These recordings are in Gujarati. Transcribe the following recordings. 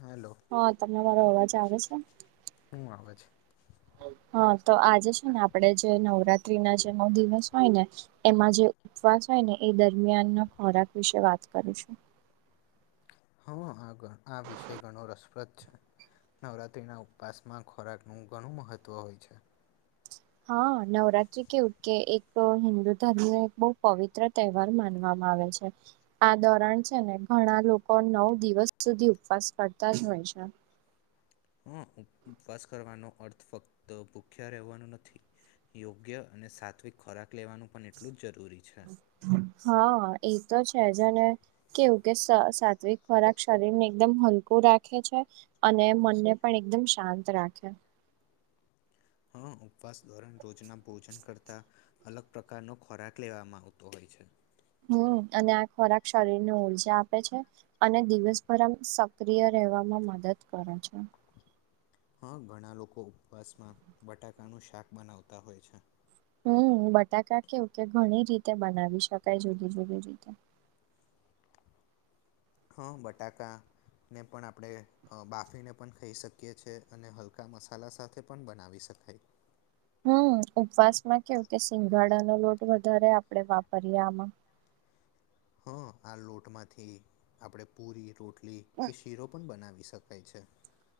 હલો. હા, તમને મારો અવાજ આવે છે? હું આવે છે. હા, તો આજે છે ને આપડે જે નવરાત્રી ના જે નવ દિવસ હોય ને એમાં જે ઉપવાસ હોય ને એ દરમિયાનના ખોરાક વિશે વાત કરીશું. હા, આ આ વિષય ઘણો રસપ્રદ છે. નવરાત્રિના ઉપવાસમાં ખોરાકનું ઘણું મહત્ત્વ હોય છે. હા, નવરાત્રી કેવું કે એક હિન્દુ ધર્મ એક બો પવિત્ર તહેવાર માનવા આવે આવે છે. આ દોરાણ છે ને ઘણા લોકો નવ દિવસ સુધી ઉપવાસ કરતા જ હોય છે. હા, ઉપવાસ કરવાનો અર્થ ફક્ત ભૂખ્યા રહેવાનો નથી. યોગ્ય અને સાત્વિક ખોરાક લેવાનું પણ એટલું જ જરૂરી છે. હા, એતો છે અને કેવું કે સાત્વિક ખોરાક શરીરને એકદમ હલકું રાખે છે. અને મનને પણ એકદમ શાંત રાખે હા, ઉપવાસ ધોરણ રોજના ભોજન કરતા. અલગ પ્રકારનો ખોરાક લેવામાં આવતો હોય છે. હમ્મ અને આ ખોરાક શરીરને ઊર્જા આપે છે. અને દિવસભર આમ સક્રિય રહેવામાં મદદ કરે છે. હા, ઘણા લોકો ઉપવાસમાં બટાકાનું શાક બનાવતા હોય છે. હમ્મ, બટાકા કેવું કે ઘણી રીતે બનાવી શકાય જુદી જુદી રીતે. હં બટાકાને પણ આપડે બાફીને પણ ખાઈ શકીએ છીએ અને હલકા મસાલા સાથે પણ બનાવી શકાય. હમ્મ, ઉપવાસ માં કેવું કે સિંગાડાનો લોટ વધારે આપડે વાપરીએ આમાં. હા, આ લોટમાંથી આપડે પુરી, રોટલી કે શીરો પણ બનાવી શક કાય છે.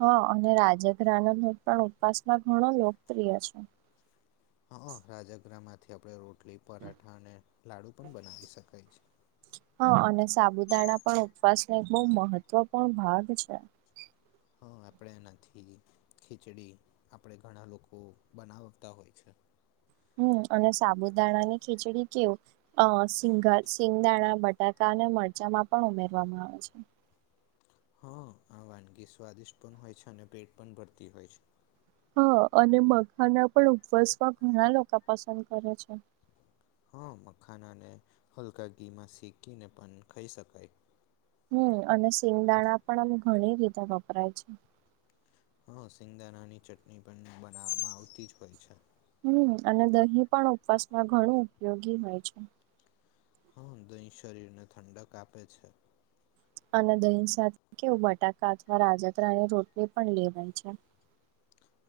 હા અને રાજઘ્રનો પણ ઉપસમાં ઘણો લોકપ્રિય છે. હા, રાજગ્રહમાંથી આપડે રોટલી, પરાઠા અને લાડુ પણ બનાવી શકાય છે. હા અને સાબુદાણા પણ ઉપવાસનો એક બો મહત્વપૂર્ણ ભાગ છે. હા, આપડે એનાથી ખીચડી, આપડે ઘણા લોકો બનાવતા હોય છે. હમ્મ અને સાબુદાણાની ખીચડી કેવું અહ સિંગ સિંગદાણા બટ બટાકા અને મરચામાં પણ ઉમેરવામાં આવે છે. હા, આ વાનગી સ્વાદિષ્ટ પણ હોય છે અને પેટ પણ ભરતી હોય છે. હા અને મઘા ના પણ ઉપવાસવા ઘણા લોકો પસંદ કરે છે હા મખાનાને હલકા ઘીમાં શેકીને પણ ખાઈ શકાય હમ અને સિંગદાણા પણ અમે ઘણી રીતે વપરાય છે હા સિંગાણાની ચટણી પણ બનાવવામાં આવતી જ હોય છે હમ અને દહીં પણ ઉપવાસમાં ઘણું ઉપયોગી હોય છે હા દહીં શરીરને ઠંડક આપે છે અને દહી સાથે કેવું બટાકા અથવા રાજગરાની રોટલી પણ લેવાય છે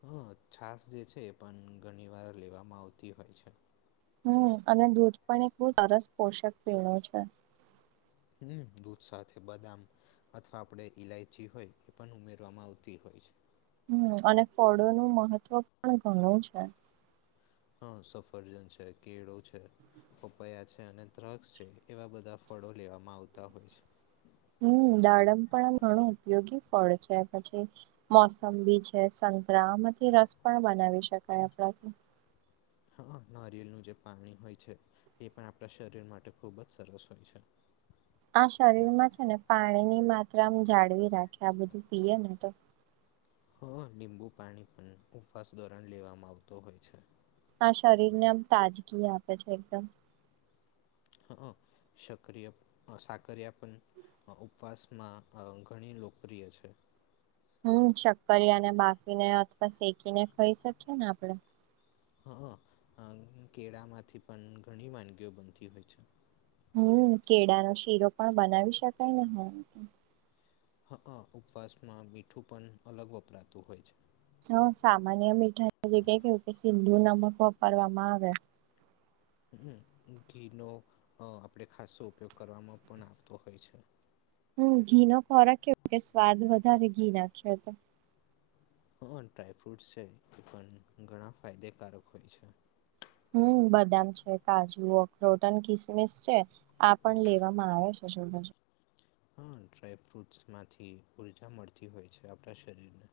હ છાાસ જે છે એ પણ ઘણી વાર લેવામાં આવતી હોય છે હમ અને દૂધ પણ એક બ સરસ પોષક પીણું છે હમ દૂધ સાથે બદામ અથવા આપણે ઇલાયચી હોય એ પણ ઉમેરવામાં આવતી હોય છે હમ અને ફળો નું મહત્વ પણ ઘણું છે હા સફરજન છે, કેળો છે. પપયા છે અને દ્રાક્ષ છે એવા બધા ફળો લેવામાં આવતા હોય છે હમ દાડમ પણ આ ઘણું ઉપયોગી ફળ છે પછી મોસંબી છે સંતરામાંથી રસ પણ બનાવી શકાય આપણો હા નારિેળનું જે પાણી હોય છે એ પણ આપણા શરીર માટે ખૂબ જ સરસ હોય છે આ શરીર માં છે ને પાણીની માત્રામાં જાળવી રાખે આ બધું પીએ ને તો હા લીંબુ પાણી પણ ઉપવાસ દોરણ લેવામાં આવતો હોય છે આ શરીર ને આમ તાજગી આપે છે એકદમ હ સક્રિય સાકરિયા પણ ઉપવાસમાં ઘણી લોકપ્રિય છે હમ શક્કરિયાને બાફીને અથવા શેકીને ખાઈ શકીએ ને આપડે હા કેળામાંથી પણ ઘણી વાનગીઓ બનતી હોય છે હમ કેળા ન શીરો પણ બનાવી શકાય ને હ હા ઉપવાસમાં મીઠું પણ અલગ વપરાતું હોય છે હ સામાન્ય મીઠાઈ જગ્યા કેુ કે સિંધુ નમક વાપરવામાં આવે હ ઘીનો આપણે ખસ્સો ઉપયોગ કરવામાં પણ આવતો હોય છે હમ ઘી નો ખોરાક કે સ્વાદ વધારે ઘી નાખ્યો તો હા ડ્રાયફ્રુટ છે એ પણ ઘણા ફાયદેકારક હોય છે હમ બદામ છે કાજુ અખરોટ અને કિસમિસ છે આ પણ લેવામાં આવે છે હા ડ્રાય ફ્રુટસ માંથી ઉર્જા મળતી હોય છે આપણા શરીર ને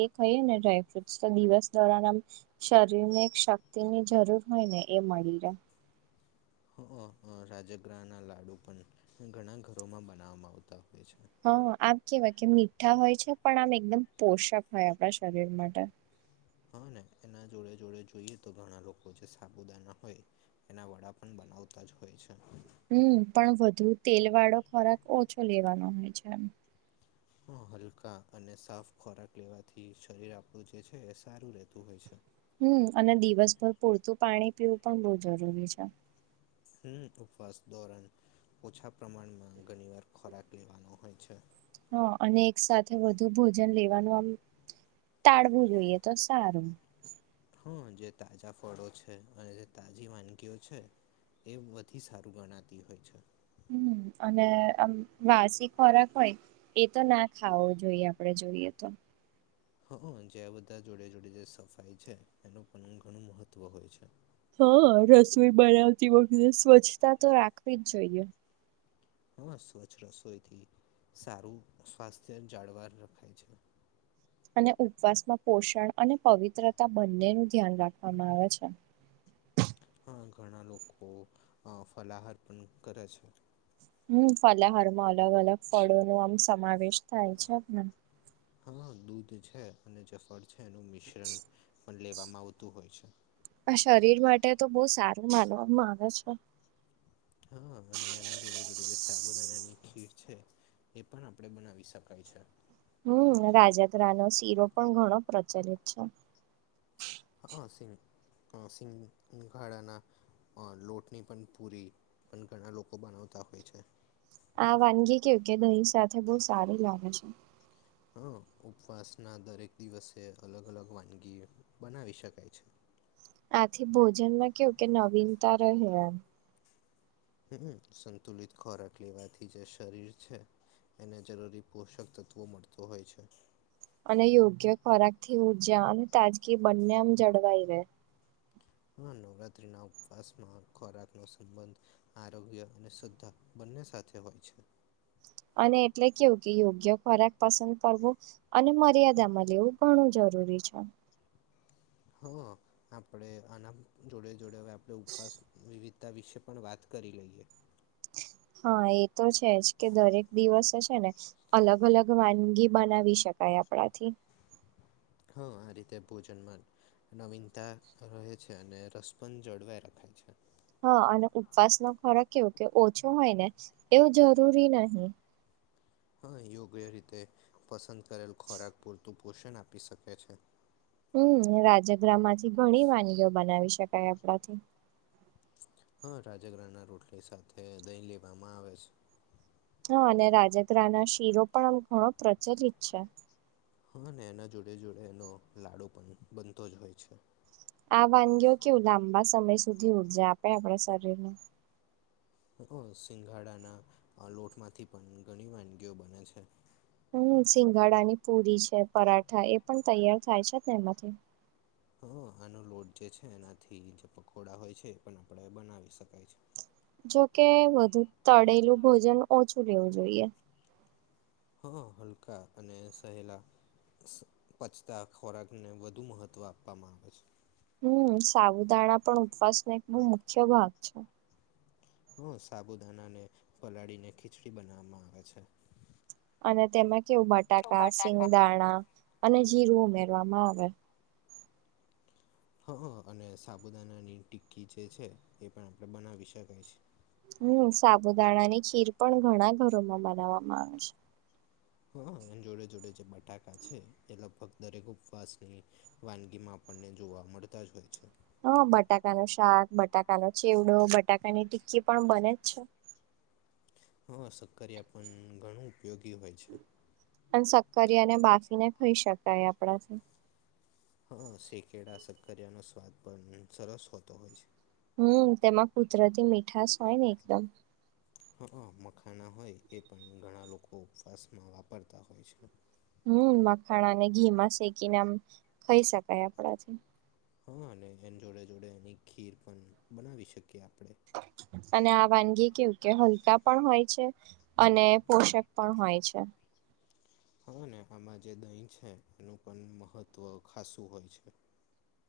એ કહીએ ને ડ્રાયફ્રૂટસ તો દિવસ દોરણ આમ શરીર ને એક શક્તિ ની જરૂર હોય ને એ મળી રહે રાજગરાના લાડુ પણ ઘણા ઘરોમાં બનાવવામાં આવતા હોય છે હા આમ કેવાય કે મીઠા હોય છે પણ આમ એકદમ પોષક હોય આપણા શરીર માટે હા ને એના જોડે જોડે જોઈએ તો ઘણા લોકો જે સાબુદાના હોય એના વડા પણ બનાવતા જ હોય છે હમ પણ વધુ તેલ વાળો ખોરાક ઓછો લેવાનો હોય છે એમ હ હલકા અને સાફ ખોરાક લેવાથી શરીર આપણું જે છે એ સારું રહેતું હોય છે હમ અને દિવસભર પૂરતું પાણી પીવું પણ બહ જરૂરી છે હમ ઉપવાસ ધોરણ ઓછા પ્રમાણમાં ઘણી વાર ખોરાક લેવાનો હોય છે હા અને એક સાથે વધુ ભોજન લેવાનું આમ ટાળવું જોઈએ તો સારું હમ જે તાજા ફળો છે અને જે તાજી વાનગીઓ છે એ વધી સારું ગણાતી હોય છે હને હમ અને આમ વાસી ખોરાક હોય એ તો ના ખાવો જોઈએ આપડે જોઈએ તો હ જેં બધા જોડે જોડે જે સફાઈ છે એનું પણ ઘણું મહત્ત્વ હોય છે હા રસોઈ બનાવતી વખતે સ્વચ્છતા તો રાખવી જ જોઈએ હા, સ્વચ્છ રસોઈથી સારું સ્વાસ્થ્ય જાળવાર રખાય છે. અને ઉપવાસમાં પોષણ અને પવિત્રતા બંનેનું ધ્યાન રાખવામાં આવે છે. હા, ઘણા લોકો અહ ફલાહાર પણ કરે છે. હમ્મ, ફલહારમાં અલગ અલગ ફળોનો આમ સમાવેશ થાય છે ને હા, દૂધ છે અને જે ફળ છે એનું મિશ્રણ પણ લેવામાં આવતું હોય છે. આ શરીર માટે તો બો સારું માનવામાં આવે છે. હા અને એના જોડે જોડે જે સાબુદાનાની ખીર છે એ પણ આપડે બનાવી શકાય છે. હમ્મ, રાજગરાનો શીરો પણ ઘણો પ્રચલિત છે. હા, સિ હ સિંગઘાડાના અ લોટની પણ પૂરી પણ ઘણા લોકો બનાવતા હોય છે. આ વાનગી કેવું કે દહી સાથે બહુ સારું લાગે છે. હ ઉપવાસના દરેક દિવસે અલગ અલગ વાનગી બનાવી શકાય છે. આથી ભોજનમાં કેવું કે નવીનતા રહે એમ. હુંકુ, સંતુલિત ખોરાક લેવાથી જે શરીર છે એને જરૂરી પોષક તત્વો મળત હોય છે. અને યોગ્ય ખોરાક થી ઉર્જા અને તાજગી બંને આમ જળવાઈ રહેે. હા નવરાત્રી ના ઉપવાસ માં ખોરાક નો સંબંધ આરોગ્ય અને શ્રદ્ધા બંને સાથે હોય છે. અને એટલે કેવું કે યોગ્ય ખોરાક પસંદ કરવો અને મર્યાદામાં લેવું ઘણું જરૂરી છે. હં આપણે આના જોડે જોડે હવે આપણે ઉપવાસ વિવિધ તા વિશે પણ વાત કરી લઈએ. હા એ તો છે જ કે દરેક દિવસે છે ને અલગ અલગ વાનગી બનાવી શકાય આપણાથી. હા આ રીતે ભોજનમાંન નવીનતા રહે છે અને રસ પણ જળવાઈ રહે છે. હા અને ઉપવાસ નો ખોરાક કેવો કે ઓછો હોય ને એવું જરૂરી નાઈ. હા યોગ્ય રીતે પસંદ કરેલ ખોરાક પૂરતું પોષણ આપી શકે છે. હમ્મ, રાજગ્રા માંથી ઘણી વાનગીઓ બનાવી શકાય આપણાથી. હા રાજગ્રા ના રોટલી સાથે દહી લેવામાં આવે છે. હા અને રાજગ્રહ ના શીરો પણ આમ ઘણો પ્રચલિત છે. હા ને એના જોડે જોડે એનો લાડુ પણ બનતો જ હોય છે. આ વાનગીઓ કેવું લાંબા સમય સુધી ઉર્જા આપે આપણા શરીરને. હક સિંગાડાના લોટમાંથી પણ ઘણી વાનગીઓ બને છે. હમ્મ, સિંગાડા ની પુરી છે પરાઠા એ પણ તૈયાર થાય છે તેમાંથી. હ આનો લોટ જે છે એનાથી જે પકોડા હોય છે એ પણ આપડે બનાવી શકાય છે. જોકે વધુ તળેલું ભોજન ઓછું લેવું જોઈએ. હા, હલકા અને સહેલા પચતા ખોરાકને વધુ મહત્ત્વ આપવામાં આવે છે. હમ્મ, સાવુદાણા પણ ઉપવાસ ને એક બહુ મુખ્ય ભાગ છે. હ સાબુદાના ને પલાળીને ખીચડી બનાવવામાં આવે છે. અને તેમાં કેવું બટાકા સિંગદાણા અને જીરું ઉમેરવામાં આવે. હ હ અને સાબુદાનાની ટિક્કી જે છે એ પણ આપડે બનાવી શકાય છે. હમ્મ, સાબુદાણા ની ખીર પણ ઘણા ઘરોમાં બનાવવામાં આવે છે. હ હ એ જોડે જોડે જે બટાકા છે એ લગભગ દરેક ઉપવાસની વાનગી માં આપણને જોવા મળતા જ હોય છે. હ બટાકા નું શાક, બટાકાનો ચીવડો, બટાકાની ટિક્કી પણ બને જ છે. હા શક્કરિયા પણ ઘણું ઉપયોગી હોય છે. અન સક્કરીયા અને બાફીને ખાઈ શકાય આપડા થી. હા શેકેળા શક્કરિયાનો સ્વાદ પણમી સરસ હોતો હોય છે. હમ્મ તેમાં કુદરતી મીઠાશ હોય ને એકદમ. હ હ મખાના હોય એ પણ ઘણા લોકો ઉપવાસમાં વાપરતા હોય છે. હમ્મ મખાણાને ઘીમાં શેકીને આમ ખાઈ શકાય આપણાથી. હા અને એની જોડે જોડે એની ખીર પણ બનાવી શકીએ આપડે. અને આ વાનગી કેવું કે હલકા પણ હોય છે. અને પોષક પણ હોય છે. હાને આમાં જે દહીં છે, એનું પણ મહત્ત્વ ખાસું હોય છે.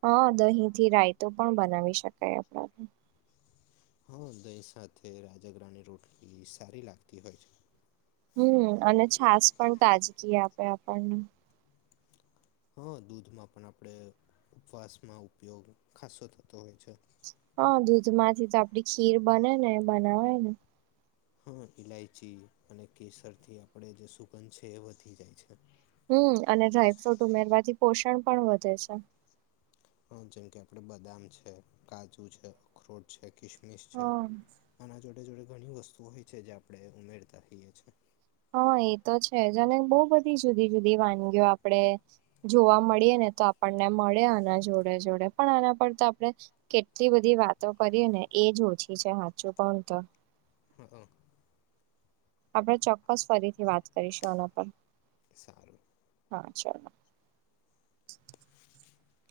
હા દહીંથી રાયતો પણ બનાવી શકાય આપડા થી. હા દહીં સાથે રાજગરાની રોટલી સારી લાગતી હોય છે. હમ્મ અને છાસ પણ તાજગી આપે આપણને. હા દૂધમાં પણ આપણે ઉપવાસમાં ઉપયોગ ખાસો થતો હોય છે. હા દૂધમાંથી તો આપડી ખીર બને ને બનાવાય ને. હા ઇલાયચી અને કેસરથી આપણે જે સુગંધ છે એ વધી જાય છે. હમ્મ અને ડ્રાયફ્રૂટ ઉમેરવાથી પોષણ પણ વધે છે. હા જેમ કે આપડે બદામ છે, કાજુ છે, અખરોટ છે, કિસમિસ છે, હા. આના જોડે જોડે ઘણી વસ્તુ હોય છે જે આપડણે ઉમેરતા રઈયએ છીએ. હા એ તો છે જ અને બહુ બધી જુદી જુદી વાનગીઓ આપડે. જોવા મળીએ ને તો આપણને મળે આના જોડે જોડે, પણ આના પર તો આપણે. કેટલી બધી વાતો કરી ને એજ ઓછી છે હાચું કઉતો. હ અ. આપણે ચોક્કસ ફરીથી વાત કરીશું આના ઉપર, સારું હા ચલો. [inaudible]